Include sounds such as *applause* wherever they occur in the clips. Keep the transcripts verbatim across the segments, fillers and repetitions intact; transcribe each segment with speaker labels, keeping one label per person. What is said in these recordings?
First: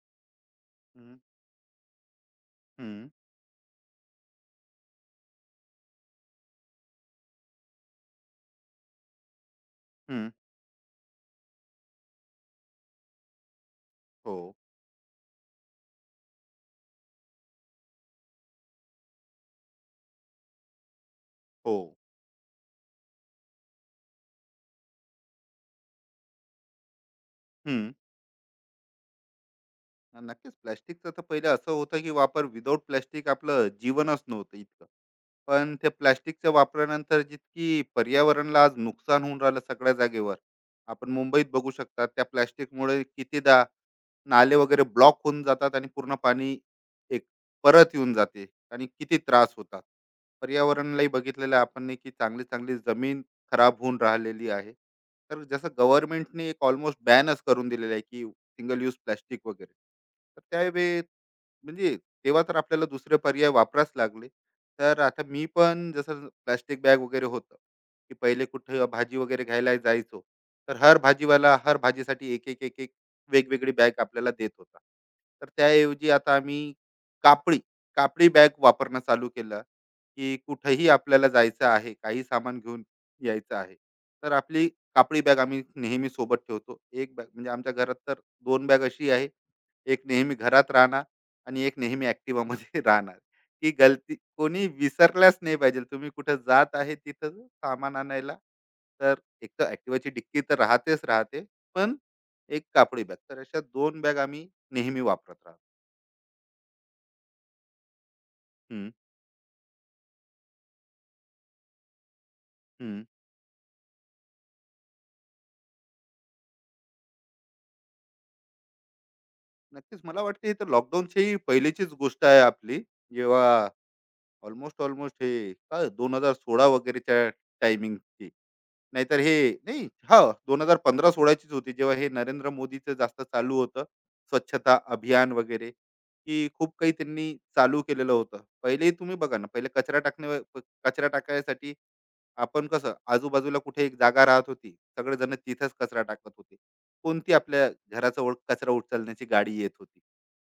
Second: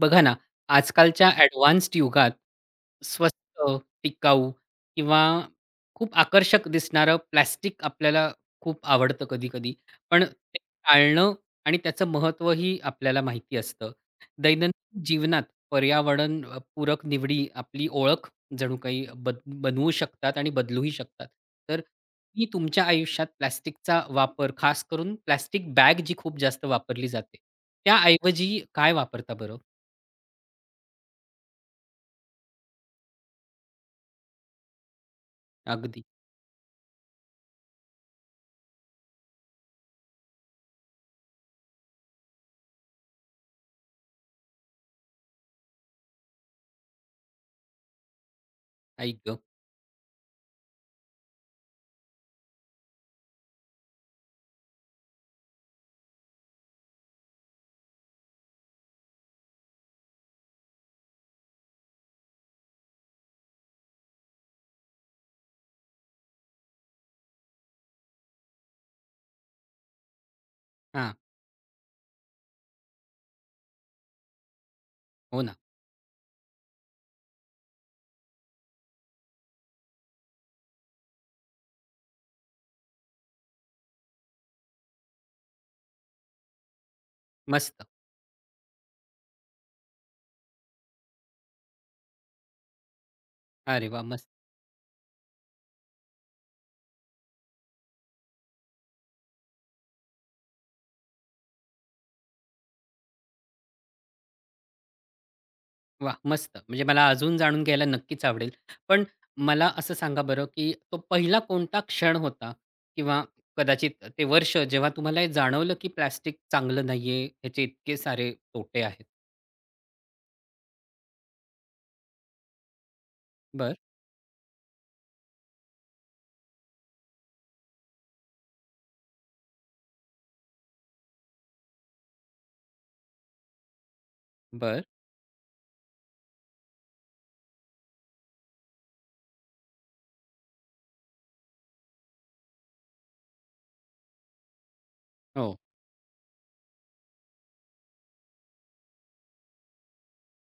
Speaker 1: बघा ना,
Speaker 2: हं,
Speaker 1: आजकालच्या ॲडवान्स्ड युगात
Speaker 2: हं,
Speaker 1: स्वस्त, टिकाऊ किंवा खूप आकर्षक दिसणारं प्लास्टिक आपल्याला खूप आवडतं कधी-कधी. पण
Speaker 2: हं.
Speaker 1: ते टाळणं आणि त्याचं महत्त्वही आपल्याला माहिती असतं.
Speaker 2: हो,
Speaker 1: दैनंदिन जीवनात पर्यावरण अ, पूरक निवडी आपली ओळख जणू काही बद बनवू शकतात आणि बदलूही शकतात.
Speaker 2: हो.
Speaker 1: तर तुम्ही तुमच्या आयुष्यात प्लास्टिकचा वापर, खास करून प्लास्टिक बॅग जी खूप जास्त वापरली जाते,
Speaker 2: हं.
Speaker 1: त्याऐवजी काय वापरता बरं?
Speaker 2: नक्कीच प्लास्टिकचं तर पहिलं असं होतं की वापर विदाऊट प्लास्टिक आपलं जीवनच नव्हतं इतकं. पण त्या
Speaker 1: अगदी.
Speaker 2: प्लास्टिकच्या वापरानंतर जितकी पर्यावरणाला आज नुकसान होऊन राहिलं सगळ्या जागेवर. आपण मुंबईत बघू शकता त्या प्लास्टिकमुळे कितीदा नाले वगैरे ब्लॉक होऊन जातात आणि पूर्ण पाणी एक परत येऊन जाते आणि किती
Speaker 1: आई गं!
Speaker 2: त्रास होतात. पर्यावरणालाही बघितलेलं आहे आपण की चांगली-चांगली जमीन खराब होऊन राहिलेली आहे. तर जसं गव्हर्नमेंटने एक अल्मोस्ट बॅनच करून दिलेलं आहे की सिंगल यूज प्लास्टिक वगैरे. तर त्यावेळी म्हणजे तेव्हा तर आपल्याला दुसरे पर्याय वापराच लागले. तर आता मी पण जसं प्लास्टिक बॅग वगैरे होतं, की पहिले कुठे भाजी वगैरे घ्यायला जायचो, तर हर
Speaker 1: हां.
Speaker 2: भाजीवाला हर भाजीसाठी एक, एक, एक, एक वेगवेगळी बॅग आपल्याला देत होता.
Speaker 1: हो
Speaker 2: तर
Speaker 1: ना.
Speaker 2: त्याऐवजी आता आम्ही कापडी, कापडी बॅग वापरणं चालू केलं, की कुठेही आपल्याला जायचं आहे, काही सामान घेऊन यायचं आहे, तर आपली कापडी बॅग आम्ही नेहमी सोबत ठेवतो. एक बॅग म्हणजे आमच्या
Speaker 1: मस्त.
Speaker 2: घरात तर दोन बॅग अशी आहे, एक नेहमी घरात राहणार आणि एक नेहमी ऍक्टिव्हामध्ये *laughs* राहणार, की
Speaker 1: अरे वाह!
Speaker 2: गलती
Speaker 1: मस्त.
Speaker 2: कोणी विसरल्याच नाही पाहिजे, तुम्ही कुठं जात आहे तिथं सामान आणायला. तर एक तर ऍक्टिव्हाची डिक्की तर राहतेच राहते, पण एक कापडी बॅग, तर अशा दोन बॅग आम्ही नेहमी वापरत राहतो.
Speaker 1: वाह! मस्त. म्हणजे मला अजून जाणून घ्यायला नक्कीच आवडेल.
Speaker 2: हम्म,
Speaker 1: पण मला असं सांगा बरं, की तो पहिला कोणता क्षण होता
Speaker 2: हम्म.
Speaker 1: किंवा कदाचित ते वर्ष जेव्हा तुम्हाला हे जाणवलं, की प्लास्टिक चांगलं नाहीये, ह्याचे इतके सारे तोटे आहेत?
Speaker 2: नक्कीच मला वाटते हे तर लॉकडाऊनची पहिलीचीच गोष्ट आहे आपली. जेव्हा
Speaker 1: बरं,
Speaker 2: ऑलमोस्ट ऑलमोस्ट हे काय दोन हजार सोळा वगैरेच्या टायमिंग, नाहीतर हे, नाही, हो, दोन हजार पंधरा सोळा-16चीच होती, जेव्हा हे नरेंद्र मोदीचं जास्त चालू होतं. स्वच्छता
Speaker 1: बरं.
Speaker 2: अभियान वगैरे, की खूप काही त्यांनी चालू केलेलं होतं. पहिलेही तुम्ही बघा ना, पहिले कचरा टाकण्या कचरा टाकायसाठी आपण कसं आजूबाजूला कुठे एक जागा राहत होती. सगळेजण
Speaker 1: हो.
Speaker 2: तिथेच कचरा टाकत होते. कोणती आपल्या घराजवळ कचरा उचलण्याची गाडी येत होती.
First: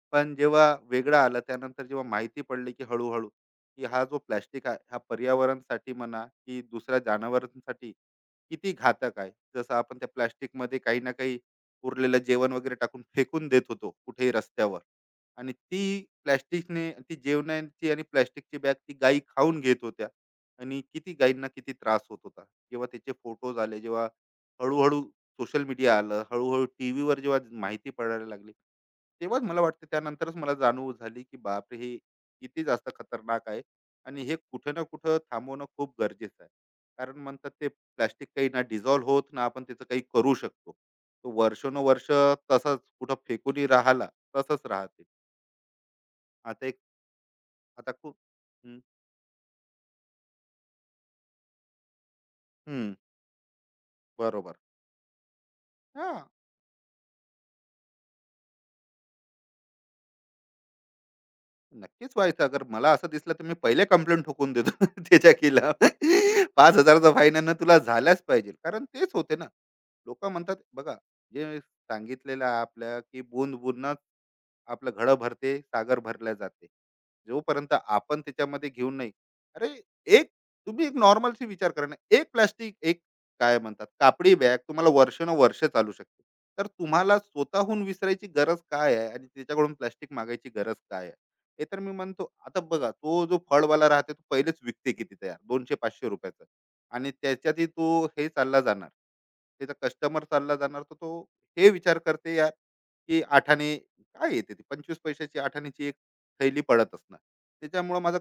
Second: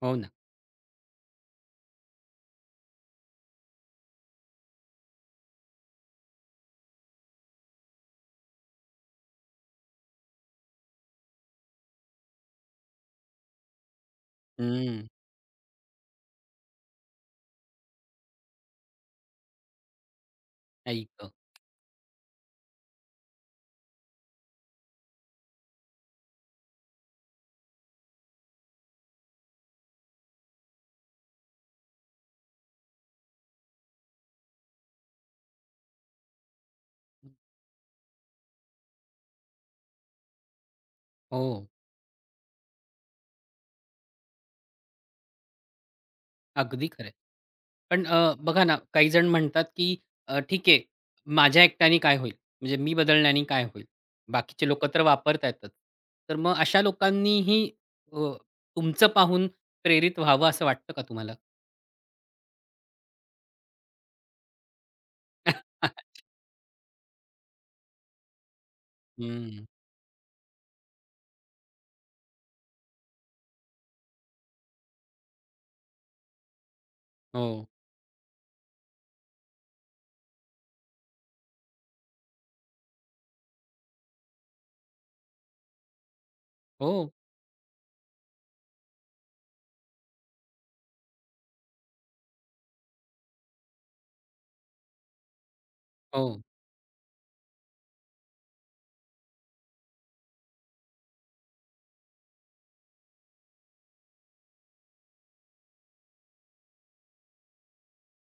Speaker 1: हो ना.
Speaker 2: पण जेव्हा वेगळं आलं त्यानंतर जेव्हा माहिती पडली की हळूहळू, की हा जो प्लॅस्टिक आहे हा पर्यावरणसाठी म्हणा की दुसऱ्या जनावरांसाठी किती घातक आहे. जसं आपण त्या प्लॅस्टिकमध्ये काही ना काही उरलेलं जेवण वगैरे टाकून फेकून देत होतो कुठेही रस्त्यावर,
Speaker 1: हं.
Speaker 2: आणि ती प्लॅस्टिकने ती जेवणाची आणि प्लॅस्टिकची बॅग ती गायी खाऊन घेत होत्या, आणि
Speaker 1: आई
Speaker 2: किती
Speaker 1: गं!
Speaker 2: गायींना किती त्रास होत होता. जेव्हा त्याचे फोटोज आले, जेव्हा हळूहळू सोशल मीडिया आलं, हळूहळू टी व्हीवर जेव्हा माहिती पडायला लागली, तेव्हाच मला वाटतं त्यानंतरच मला जाणीव झाली की बापरे हे किती जास्त खतरनाक आहे, आणि हे कुठं ना कुठं थांबवणं खूप गरजेचं आहे. कारण म्हणतात ते प्लास्टिक काही ना डिझॉल्व्ह होत ना आपण त्याचं काही करू शकतो. तो
Speaker 1: हो.
Speaker 2: वर्षानुवर्ष तसंच कुठं फेकूनही राहिला तसंच राहते. आता एक,
Speaker 1: अगदी खरं आहे.
Speaker 2: आता
Speaker 1: पण
Speaker 2: खूप.
Speaker 1: अ, बघा ना,
Speaker 2: हम्म,
Speaker 1: काही जण म्हणतात, की अ, "ठीक आहे, माझ्या एकट्याने काय होईल? म्हणजे
Speaker 2: हम्म,
Speaker 1: मी बदलण्याने काय होईल?
Speaker 2: बरोबर.
Speaker 1: बाकीचे लोकं तर वापरतायतच."
Speaker 2: हा,
Speaker 1: तर मग अशा लोकांनीही अ, तुमचं पाहून प्रेरित व्हावं असं वाटतं का तुम्हाला?
Speaker 2: नक्कीच व्हायचं. अगर मला असं दिसलं तर मी पहिले कंप्लेंट ठोकून देतो *laughs* त्याच्या केला.
Speaker 1: *laughs*
Speaker 2: पाच हजाराचा फाईन आहे ना, तुला झाल्याच पाहिजे, कारण तेच होते ना
Speaker 1: हं.
Speaker 2: लोक म्हणतात, बघा जे सांगितलेलं आहे आपल्या, की बुंद बुंद आपलं घडं भरते, सागर भरल्या जाते,
Speaker 1: हो.
Speaker 2: जोपर्यंत आपण त्याच्यामध्ये घेऊन नाही. अरे, एक, तुम्ही एक नॉर्मलशी विचार करा ना, एक प्लास्टिक, एक काय म्हणतात कापडी बॅग तुम्हाला वर्ष वर्ष चालू शकते, तर
Speaker 1: हो,
Speaker 2: तुम्हाला स्वतःहून विसरायची गरज काय आहे आणि त्याच्याकडून प्लास्टिक मागायची गरज काय आहे. हे तर मी म्हणतो, आता बघा, तो जो फळवाला राहते तो पहिलेच विकते किती तयार दोनशे पाचशे
Speaker 1: हो.
Speaker 2: रुपयाचा, आणि त्याच्यातही तो हे चालला जाणार, त्याचा कस्टमर चालला जाणार, तर तो हे विचार करते यार, की आठाने काय येते ती पंचवीस पैशाची आठाण्याची एक थैली पडत असणार, त्याच्यामुळे माझा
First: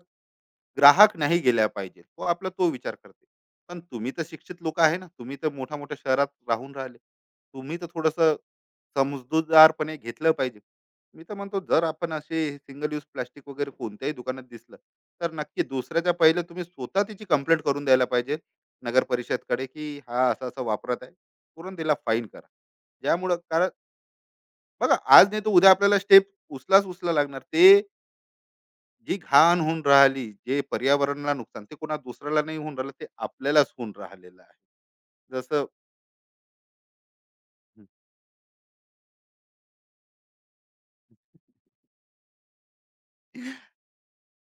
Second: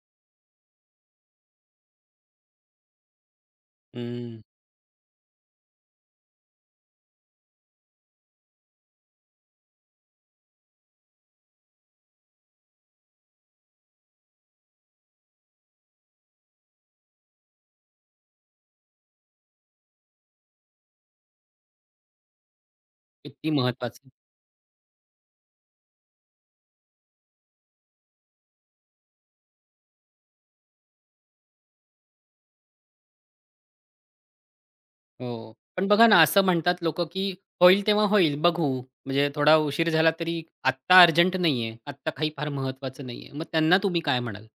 Speaker 2: ग्राहक नाही गेला पाहिजे, तो आपला तो विचार करते. पण तुम्ही तर
Speaker 1: हं.
Speaker 2: शिक्षित लोक आहे ना, तुम्ही तर मोठ्या मोठ्या शहरात राहून राहिले, तुम्ही तर थोडस समजूतदारपणे घेतलं पाहिजे. मी तर म्हणतो जर आपण असे सिंगल यूज प्लास्टिक वगैरे कोणत्याही दुकानात दिसलं, तर नक्की दुसऱ्याच्या पहिले तुम्ही स्वतः त्याची कंप्लेंट करून द्यायला पाहिजे नगर परिषदकडे, की हा असा-असा वापरत आहे. तुरंत त्याला फाईन करा. ज्यामुळं
Speaker 1: किती
Speaker 2: कारण
Speaker 1: महत्वाचं.
Speaker 2: बघा आज नाही तर उद्या आपल्याला स्टेप उचलाच उचला लागणार. ते जी घाण होऊन राहिली, जे पर्यावरणाला नुकसान, ते कोणा दुसऱ्याला नाही होऊन राहिलं, ते आपल्यालाच होऊन राहिलेलं आहे.
Speaker 1: हो.
Speaker 2: जसं,
Speaker 1: पण बघा ना, असं म्हणतात लोकं, की "होईल तेव्हा होईल, बघू." म्हणजे थोडा उशीर झाला तरी आत्ता अर्जंट नाहीये, आत्ता काही फार महत्वाचं नाहीये. मग त्यांना तुम्ही काय म्हणाल?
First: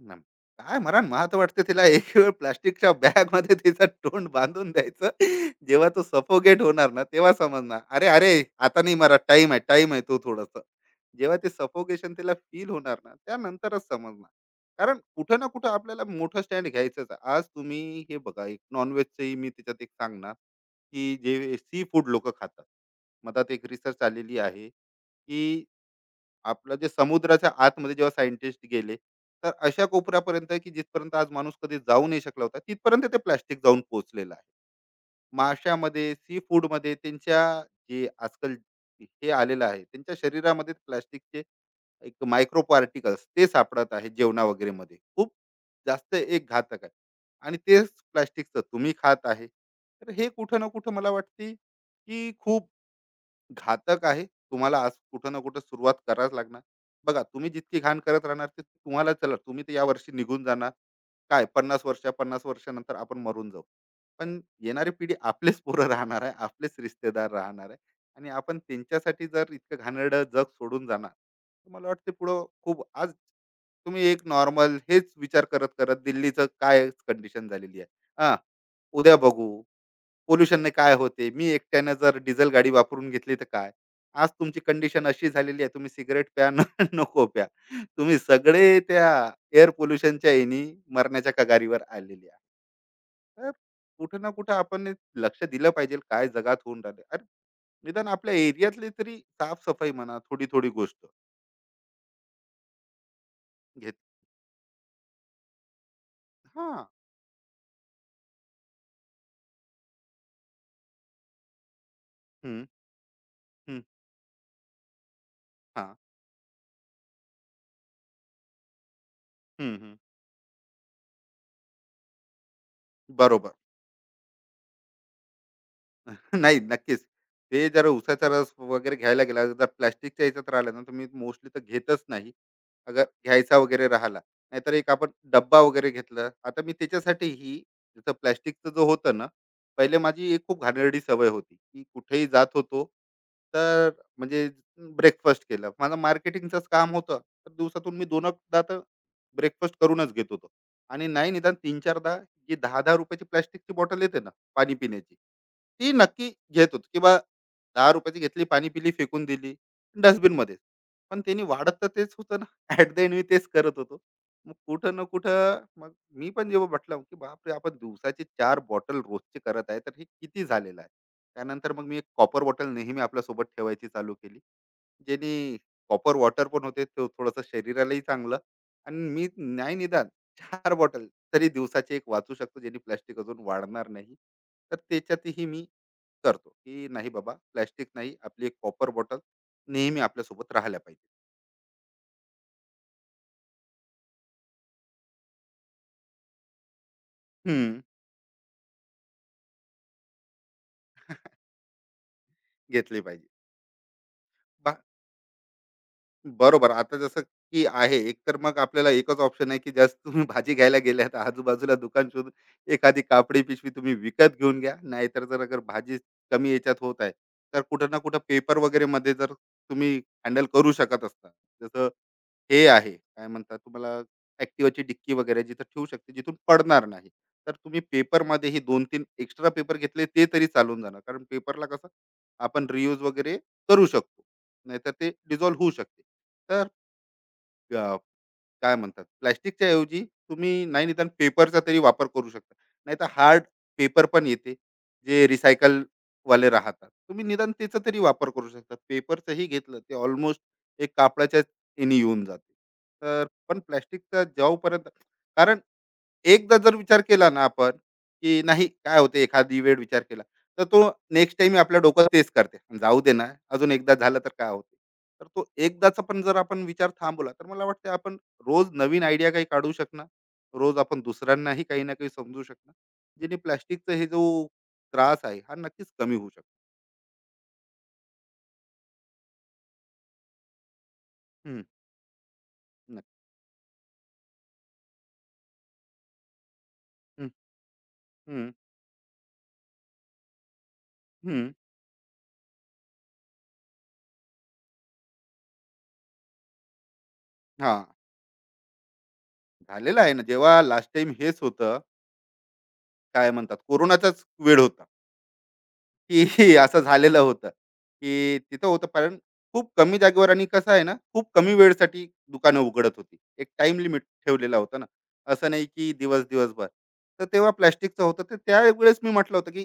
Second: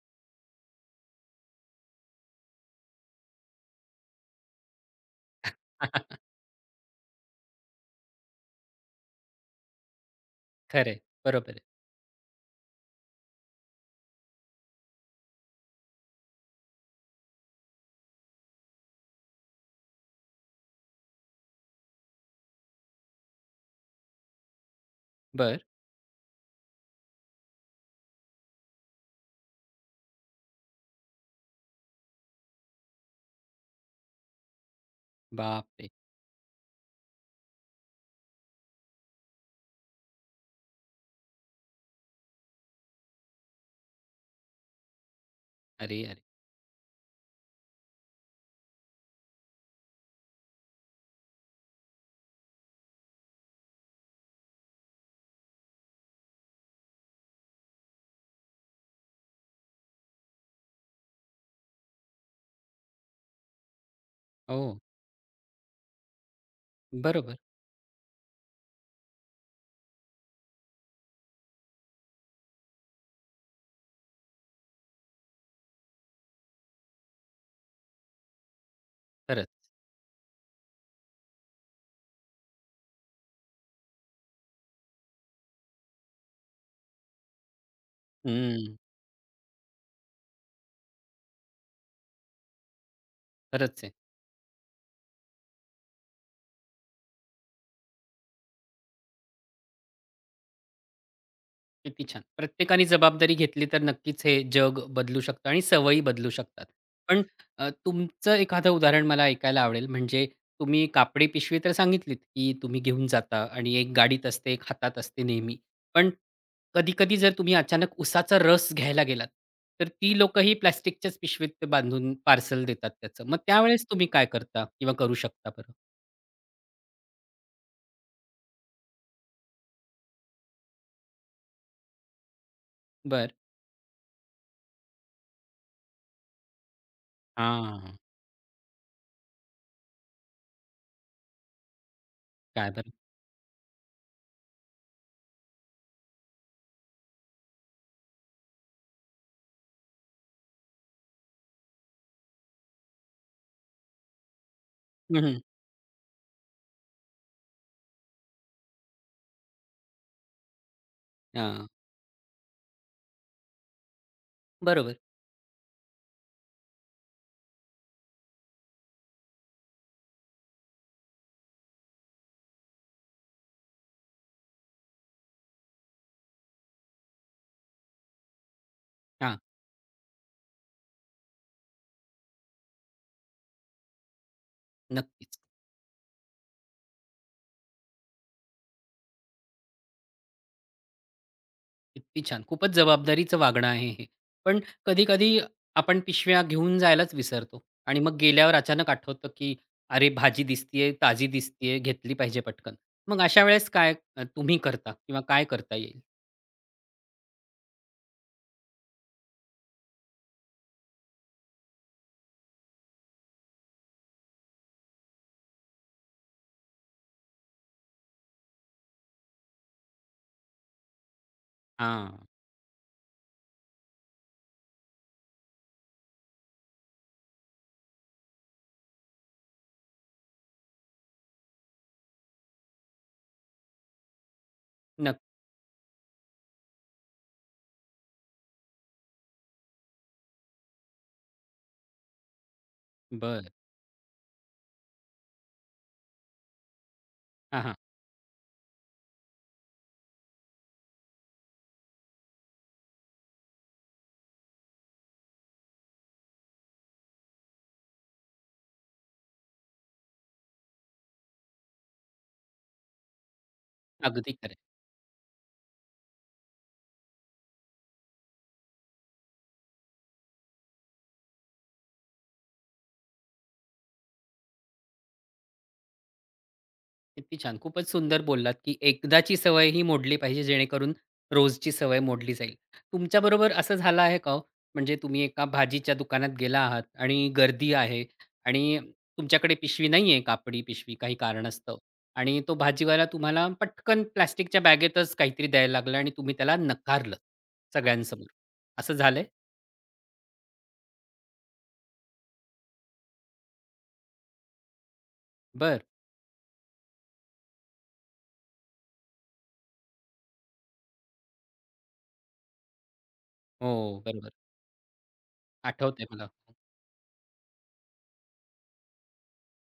Speaker 2: ना. काय मला मला तर वाटतं तिला *laughs* एक वेळ प्लास्टिकच्या बॅगमध्ये तिचं तोंड बांधून द्यायचं. जेव्हा तो सफोगेट होणार ना, तेव्हा समजणार, "अरे, अरे, आता नाही मला टाईम आहे, टाईम आहे तो थोडासा."
Speaker 1: खरं आहे.
Speaker 2: जेव्हा ते
Speaker 1: बरोबर आहे.
Speaker 2: सफोकेशन तिला फील होणार ना, त्यानंतरच समजणार. कारण कुठं ना कुठं आपल्याला मोठं स्टँड घ्यायचंच आहे. आज तुम्ही हे बघा, एक नॉन मी त्याच्यात एक सांगणार, की जे सी फूड लोकं खातात. मधात एक रिसर्च आलेली आहे,
Speaker 1: बरं.
Speaker 2: की आपलं जे समुद्राच्या आतमध्ये जेव्हा सायंटिस्ट गेले, तर अशा कोपऱ्यापर्यंत की जिथपर्यंत आज माणूस कधी जाऊ नाही शकला होता, तिथपर्यंत ते प्लास्टिक जाऊन पोहोचलेलं आहे.
Speaker 1: बापरे!
Speaker 2: माशामध्ये सी फूडमध्ये त्यांच्या, जे आजकाल हे आलेलं आहे त्यांच्या शरीरामध्ये प्लास्टिकचे एक मायक्रो पार्टिकल्स ते सापडत आहे जेवणा वगैरे मध्ये, खूप
Speaker 1: अरे,
Speaker 2: जास्त
Speaker 1: अरे!
Speaker 2: एक घातक आहे. आणि तेच प्लास्टिकचं तुम्ही खात आहे, तर हे कुठं ना कुठं मला वाटते की खूप घातक आहे. तुम्हाला आज कुठं ना कुठं सुरुवात करावीच लागणार. बघा तुम्ही जितकी घाण करत राहणार ते तुम्हाला, चला तुम्ही तर यावर्षी निघून जाणार. काय पन्नास वर्ष, पन्नास वर्षानंतर आपण मरून जाऊ. पण
Speaker 1: हो.
Speaker 2: येणारी पिढी आपलेच पोरं राहणार आहे, आपलेच रिश्तेदार
Speaker 1: बरोबर.
Speaker 2: राहणार आहे. आणि आपण त्यांच्यासाठी जर इतकं घाणेरडं जग सोडून जाणार, तर मला वाटते पुढं खूप आज तुम्ही एक नॉर्मल हेच विचार करत-करत, दिल्लीचं काय कंडिशन झालेली आहे. हां, उद्या बघू.
Speaker 1: खरंच.
Speaker 2: पोल्युशनने काय होते? मी एकट्यानं जर डिझेल गाडी वापरून घेतली तर काय? आज तुमची कंडिशन अशी झालेली आहे, तुम्ही सिगारेट प्या, न *laughs* नको प्या. तुम्ही
Speaker 1: हं.
Speaker 2: सगळे त्या एअर पोल्युशनच्या यानी मरण्याच्या कगारीवर आलेले आहे. तर
Speaker 1: खरंच आहे.
Speaker 2: कुठं ना कुठं आपण हे लक्ष दिलं पाहिजे, काय जगात होऊन राहिले. अरे, निदान आपल्या एरियातली तरी साफ म्हणा, थोडी-थोडी गोष्ट
Speaker 1: किती छान! प्रत्येकाने जबाबदारी घेतली तर
Speaker 2: घेत.
Speaker 1: नक्कीच हे जग बदलू शकतं आणि सवयी बदलू शकतात.
Speaker 2: हां.
Speaker 1: पण अ, तुमचं एखादं उदाहरण मला ऐकायला आवडेल. म्हणजे तुम्ही कापडी पिशवी तर सांगितलीत, की
Speaker 2: हं,
Speaker 1: तुम्ही घेऊन जाता आणि
Speaker 2: हं.
Speaker 1: एक गाडीत असते, एक हातात असते नेहमी.
Speaker 2: हां.
Speaker 1: पण कधी-कधी जर तुम्ही अचानक उसाचा रस घ्यायला गेलात,
Speaker 2: हं,
Speaker 1: तर
Speaker 2: हं.
Speaker 1: ती लोकंही प्लास्टिकच्याच पिशवीत ते बांधून पार्सल देतात त्याचं. मग
Speaker 2: बरोबर.
Speaker 1: त्यावेळेस तुम्ही काय करता किंवा करू शकता बरं?
Speaker 2: *laughs* नाही, नक्कीच. ते जर उसाचा रस वगैरे घ्यायला गेला, जर प्लास्टिकच्या ह्याच्यात राहिला ना, तर मी मोस्टली तर घेतच नाही. अगर
Speaker 1: बरं.
Speaker 2: घ्यायचा वगैरे राहिला. नाहीतर एक आपण डब्बा वगैरे घेतला. आता मी त्याच्यासाठी ही,
Speaker 1: हां.
Speaker 2: जसं प्लास्टिकचं जो होतं ना, पहिले माझी एक खूप घाणेरडी सवय होती, की कुठेही जात
Speaker 1: काय
Speaker 2: होतो,
Speaker 1: बरं?
Speaker 2: तर म्हणजे ब्रेकफास्ट केलं. माझं मार्केटिंगचंच काम होतं, तर दिवसातून मी 2दा तर ब्रेकफास्ट करूनच घेत होतो. आणि नाही निदान तीन-4दा जी ₹दहा दहा ची प्लास्टिकची बॉटल येते ना पाणी पिण्याची.
Speaker 1: हं, हं.
Speaker 2: ती नक्की घेत होतो की बा ₹दहा रुपये ची घेतली, पाणी पिली, फेकून दिली डस्टबिनमध्येच. पण त्यांनी
Speaker 1: हां.
Speaker 2: वाढत तर तेच होतं ना. *laughs* ॲट द एंड मी तेच करत होतो. मग कुठं
Speaker 1: बरोबर.
Speaker 2: ना कुठं मग मी पण जेव्हा म्हटलं, की बापरे! आपण दिवसाचे चार बॉटल रोजचे करत आहे, तर हे किती झालेलं आहे. त्यानंतर मग मी एक कॉपर बॉटल नेहमी आपल्यासोबत ठेवायची चालू केली. ज्यानी कॉपर वॉटर पण होते, तो थोडंसं शरीरालाही चांगलं. आणि मी
Speaker 1: हां.
Speaker 2: नाही निदान चार बॉटल तरी दिवसाचे एक वाचू शकतो, ज्याने प्लास्टिक अजून वाढणार नाही. तर
Speaker 1: नक्कीच.
Speaker 2: त्याच्यातही मी करतो की नाही बाबा प्लॅस्टिक नाही, आपली एक कॉपर बॉटल नेहमी आपल्यासोबत राहायला पाहिजे.
Speaker 1: किती छान! खूपच जबाबदारीचं वागणं आहे हे. पण कधी-कधी आपण पिशव्या घेऊन जायलाच विसरतो
Speaker 2: हम्म,
Speaker 1: आणि मग गेल्यावर अचानक आठवतं, की "अरे, भाजी दिसतीये, ताजी दिसतीये, घेतली पाहिजे पटकन."
Speaker 2: घेतली
Speaker 1: मग
Speaker 2: पाहिजे.
Speaker 1: अशा वेळेस काय अ, तुम्ही
Speaker 2: बा-
Speaker 1: करता किंवा काय करता येईल?
Speaker 2: बरोबर. आता जसं की आहे, एक तर मग आपल्याला एकच ऑप्शन आहे की जास्त तुम्ही भाजी घ्यायला गेल्या तर आजूबाजूला दुकान शोधून एखादी कापडी पिशवी तुम्ही विकत घेऊन घ्या. नाहीतर जर अगर भाजी कमी याच्यात होत आहे तर कुठं ना कुठं पेपर वगैरे मध्ये जर तुम्ही हँडल करू शकत असता, जसं
Speaker 1: हां.
Speaker 2: हे आहे, काय म्हणतात तुम्हाला Activaची डिक्की वगैरे जिथं ठेवू शकते, जिथून पडणार नाही. तर तुम्ही पेपरमध्येही दोन तीन एक्स्ट्रा पेपर घेतले ते तरी चालून जाणार. कारण पेपरला कसं आपण रियूज वगैरे करू शकतो. नाहीतर ते
Speaker 1: नक्क
Speaker 2: डिझॉल्व्ह होऊ शकते. तर अ, काय म्हणतात प्लॅस्टिकच्या ऐवजी तुम्ही नाही निदान पेपरचा तरी वापर करू शकता. नाही तर हार्ड
Speaker 1: बरं.
Speaker 2: पेपर पण येते जे रिसायकल वाले राहतात, तुम्ही निदान
Speaker 1: हां, हां.
Speaker 2: त्याचा तरी वापर करू शकता. पेपरचंही घेतलं ते ऑलमोस्ट एक कापडाच्या याने येऊन जाते. तर पण प्लॅस्टिकचा जेवपर्यंत कारण एकदा जर विचार केला ना आपण, की नाही काय होते एखादी वेळ विचार केला, तर तो नेक्स्ट टाईम आपल्या डोकं तेच करते. जाऊ दे ना, अजून एकदा झालं तर
Speaker 1: अगदी
Speaker 2: काय
Speaker 1: खरं
Speaker 2: होते. तर तो एकदाचा पण जर आपण विचार थांबवला, तर मला वाटतं आपण रोज नवीन आयडिया काही काढू शकणार. रोज आपण दुसऱ्यांनाही काही ना काही समजू शकणार. जेणे प्लास्टिकचा हे जो त्रास आहे, हा नक्कीच कमी होऊ शकतो.
Speaker 1: किती छान. खूपच सुंदर बोललात, की एकदाची सवय ही मोडली पाहिजे जेणेकरून
Speaker 2: हं,
Speaker 1: रोजची सवय मोडली जाईल.
Speaker 2: नक्की.
Speaker 1: तुमच्याबरोबर असं झालं आहे का हो? म्हणजे तुम्ही एका भाजीच्या दुकानात गेला आहात
Speaker 2: हं,
Speaker 1: आणि गर्दी आहे
Speaker 2: हं,
Speaker 1: आणि तुमच्याकडे पिशवी नाहीये कापडी पिशवी काही
Speaker 2: हं.
Speaker 1: कारणास्तव आणि तो भाजीवाला तुम्हाला पटकन प्लास्टिकच्या बॅगेतच काहीतरी द्यायला लागला आणि तुम्ही त्याला नकारलं
Speaker 2: हां,
Speaker 1: सगळ्यांसमोर. असं झालंय?
Speaker 2: झालेलं आहे ना. जेव्हा लास्ट टाईम हेच होतं, काय म्हणतात कोरोनाचाच वेळ होता.
Speaker 1: बरं.
Speaker 2: की *laughs* असं झालेलं होतं, की तिथं होतं कारण खूप कमी जागेवर, आणि कसं आहे ना, खूप कमी वेळेसाठी दुकानं उघडत होती. एक टाइम लिमिट
Speaker 1: हो, बरोबर.
Speaker 2: ठेवलेला होता ना. असं नाही की
Speaker 1: आठवतंय
Speaker 2: दिवस
Speaker 1: मला.
Speaker 2: दिवसभर. तर तेव्हा प्लास्टिकचं होतं. तर त्यावेळेस मी म्हटलं होतं, की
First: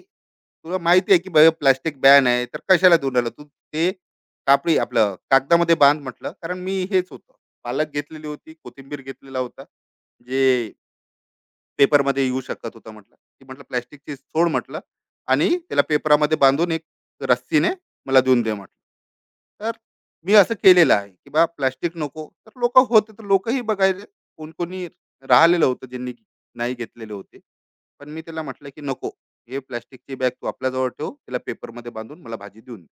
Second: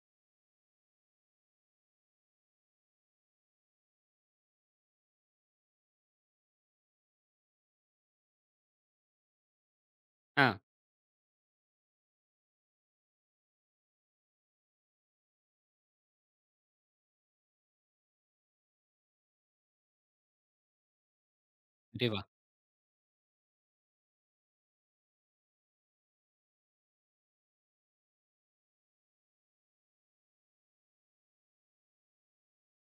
Speaker 2: तुला माहिती आहे की बाबा प्लास्टिक बॅन आहे, तर कशाला देऊन राहिला तू ते. कापडी आपलं कागदामध्ये बांध म्हटलं. कारण मी हेच होतं. पालक घेतलेली होती, कोथिंबीर घेतलेला होता.
Speaker 1: हां.
Speaker 2: जे पेपरमध्ये येऊ शकत होता म्हटलं. ती म्हटलं प्लास्टिकची सोड म्हटलं आणि त्याला पेपरामध्ये बांधून एक रस्सीने मला देऊन दे म्हटलं. तर मी असं केलेलं आहे, की बा प्लास्टिक
Speaker 1: अरे वाह!
Speaker 2: नको. तर लोकं होते, तर लोकंही बघायला कोण-कोणी राहिलेलं होतं ज्यांनी नाही घेतलेले होते. पण मी त्याला म्हटलं, की "नको, हे प्लास्टिकची बॅग तू आपल्याजवळ ठेव. त्याला पेपरमध्ये बांधून मला भाजी देऊन दे."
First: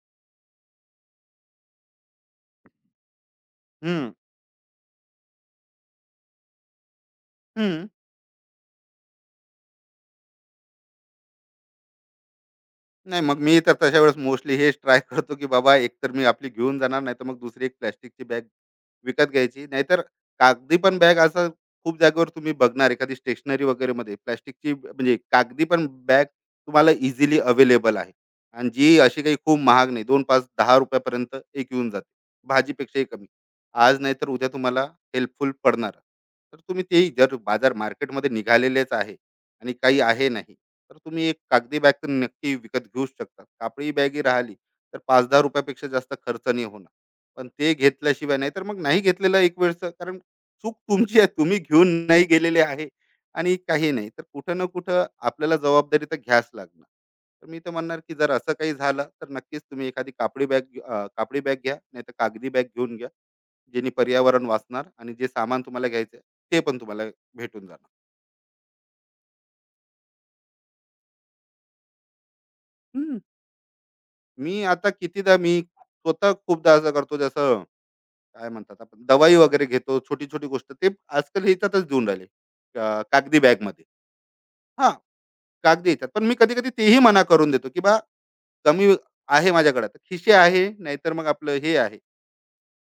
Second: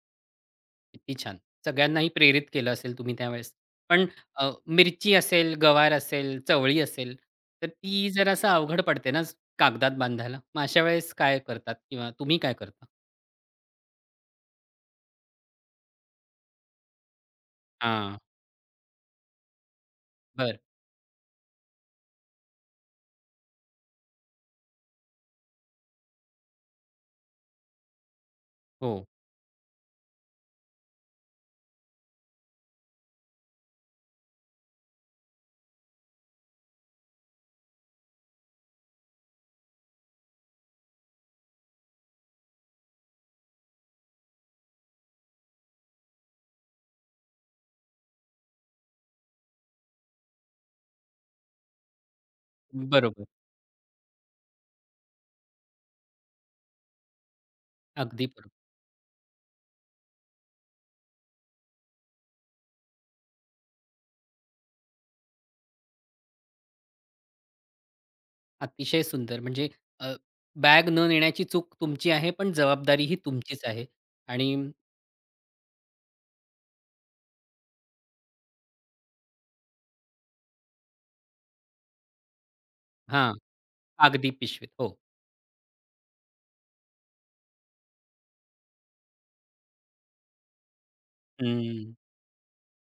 Speaker 1: किती छान! सगळ्यांनाही प्रेरित केलं असेल तुम्ही त्यावेळेस. पण
Speaker 2: हं,
Speaker 1: अ, मिरची असेल, गवार असेल, चवळी असेल, तर
Speaker 2: हं.
Speaker 1: ती जरासं अवघड पडते ना कागदात बांधायला. मग अशा वेळेस काय करतात किंवा तुम्ही काय करता?
Speaker 2: नाही मग मी तर तशा वेळेस मोस्टली हेच ट्राय *laughs* करतो, की बाबा एकतर मी आपली घेऊन जाणार, नाहीतर मग दुसरी एक
Speaker 1: हां,
Speaker 2: प्लास्टिकची बॅग विकत घ्यायची. नाहीतर
Speaker 1: बरं.
Speaker 2: कागदी पण बॅग, असं खूप जागेवर तुम्ही बघणार एखादी स्टेशनरी वगैरे मध्ये, प्लास्टिकची म्हणजे कागदी पण बॅग तुम्हाला इझिली अवेलेबल आहे. आणि
Speaker 1: हो,
Speaker 2: जी अशी काही खूप महाग नाही, दोन पाच दहा रुपयापर्यंत एक येऊन जाते, भाजीपेक्षाही कमी. आज नाही तर उद्या तुम्हाला हेल्पफुल पडणार. तर तुम्ही तेही जर बाजार मार्केटमध्ये निघालेलेच आहे आणि काही आहे, नाही तर तुम्ही एक कागदी बॅग तर नक्की विकत घेऊच शकता. कापडी बॅग ही राहिली, तर पाच दहा रुपयापेक्षा जास्त खर्च नाही होणार. पण ते घेतल्याशिवाय नाही तर मग नाही घेतलेलं एक वेळचं, कारण चूक तुमची आहे, तुम्ही घेऊन नाही गेलेले आहे.
Speaker 1: बरोबर.
Speaker 2: आणि काही नाही तर कुठं ना कुठं आपल्याला जबाबदारी तर घ्यास लागणार. तर मी तर म्हणणार की
Speaker 1: अगदी
Speaker 2: जर
Speaker 1: बरोबर.
Speaker 2: असं काही झालं तर नक्कीच तुम्ही एखादी कापडी बॅग, कापडी बॅग घ्या, नाही तर कागदी बॅग घेऊन घ्या, जेणे पर्यावरण वाचणार, आणि जे सामान तुम्हाला घ्यायचं ते पण तुम्हाला भेटून जाणार.
Speaker 1: अतिशय सुंदर. म्हणजे अ, बॅग न नेण्याची चूक तुमची आहे, पण जबाबदारी ही
Speaker 2: हम्म.
Speaker 1: तुमचीच आहे. आणि
Speaker 2: मी आता कितीदा मी स्वतः खूपदा असं करतो, जसं काय म्हणतात आपण दवाई वगैरे घेतो, छोटी छोटी गोष्ट ते आजकाल ह्याच्यातच देऊन राहिले, अं,
Speaker 1: हां,
Speaker 2: कागदी बॅग मध्ये.
Speaker 1: कागदी पिशवीत.
Speaker 2: हां,
Speaker 1: हो.
Speaker 2: कागदी येतात. पण मी कधी-कधी तेही मना करून देतो, की बा कमी आहे, माझ्याकडे तर खिशे आहे, नाहीतर मग आपलं हे
Speaker 1: हं.
Speaker 2: आहे,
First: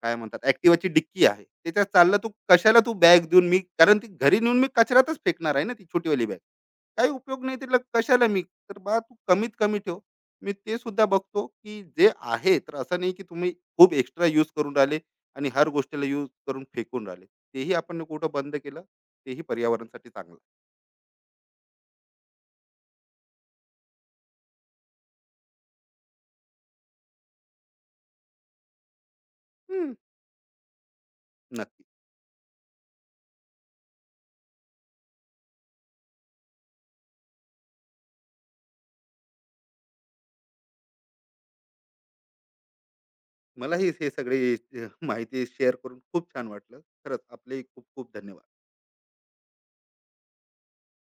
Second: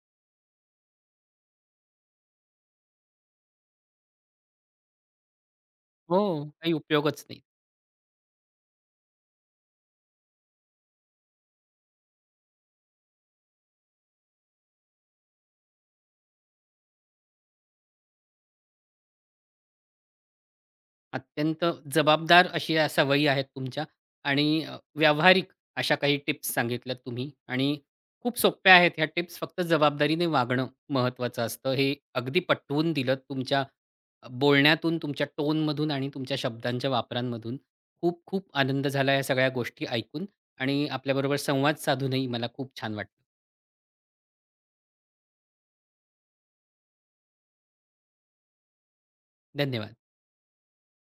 Speaker 2: काय म्हणतात Activaची डिक्की आहे. त्याच्यात चालला, तू कशाला तू बॅग देऊन मी, कारण ती घरी नेऊन मी कचऱ्यातच फेकणार आहे ना ती
Speaker 1: हो,
Speaker 2: छोटीवाली बॅग.
Speaker 1: काही
Speaker 2: काही
Speaker 1: उपयोगच नाही.
Speaker 2: उपयोग नाही तिला, कशाला मी. तर बा तू कमीत कमी ठेव. मी ते सुद्धा बघतो, की जे आहे तर असं नाही, की तुम्ही खूप एक्स्ट्रा यूज करून राहिले आणि हर गोष्टीला यूज करून फेकून राहिले. तेही आपण कुठं बंद केलं, तेही पर्यावरणासाठी चांगलं.
Speaker 1: अत्यंत जबाबदार अशी या सवयी आहेत तुमच्या आणि अ, व्यावहारिक अशा काही टिप्स सांगितल्यात तुम्ही आणि खूप सोप्या आहेत ह्या टिप्स. फक्त
Speaker 2: हं,
Speaker 1: जबाबदारीने वागणं महत्त्वाचं असतं.
Speaker 2: नक्की.
Speaker 1: हे अगदी पटवून दिलं तुमच्या अ, बोलण्यातून, तुमच्या टोनमधून आणि तुमच्या शब्दांच्या वापरांमधून. खूप खूप आनंद झाला या सगळ्या गोष्टी ऐकून आणि आपल्याबरोबर संवाद साधूनही मला खूप छान वाटलं.
Speaker 2: मलाही हे सगळे अ, माहिती शेअर करून खूप छान वाटलं. खरंच आपलेही खूप खूप धन्यवाद.
Speaker 1: धन्यवाद.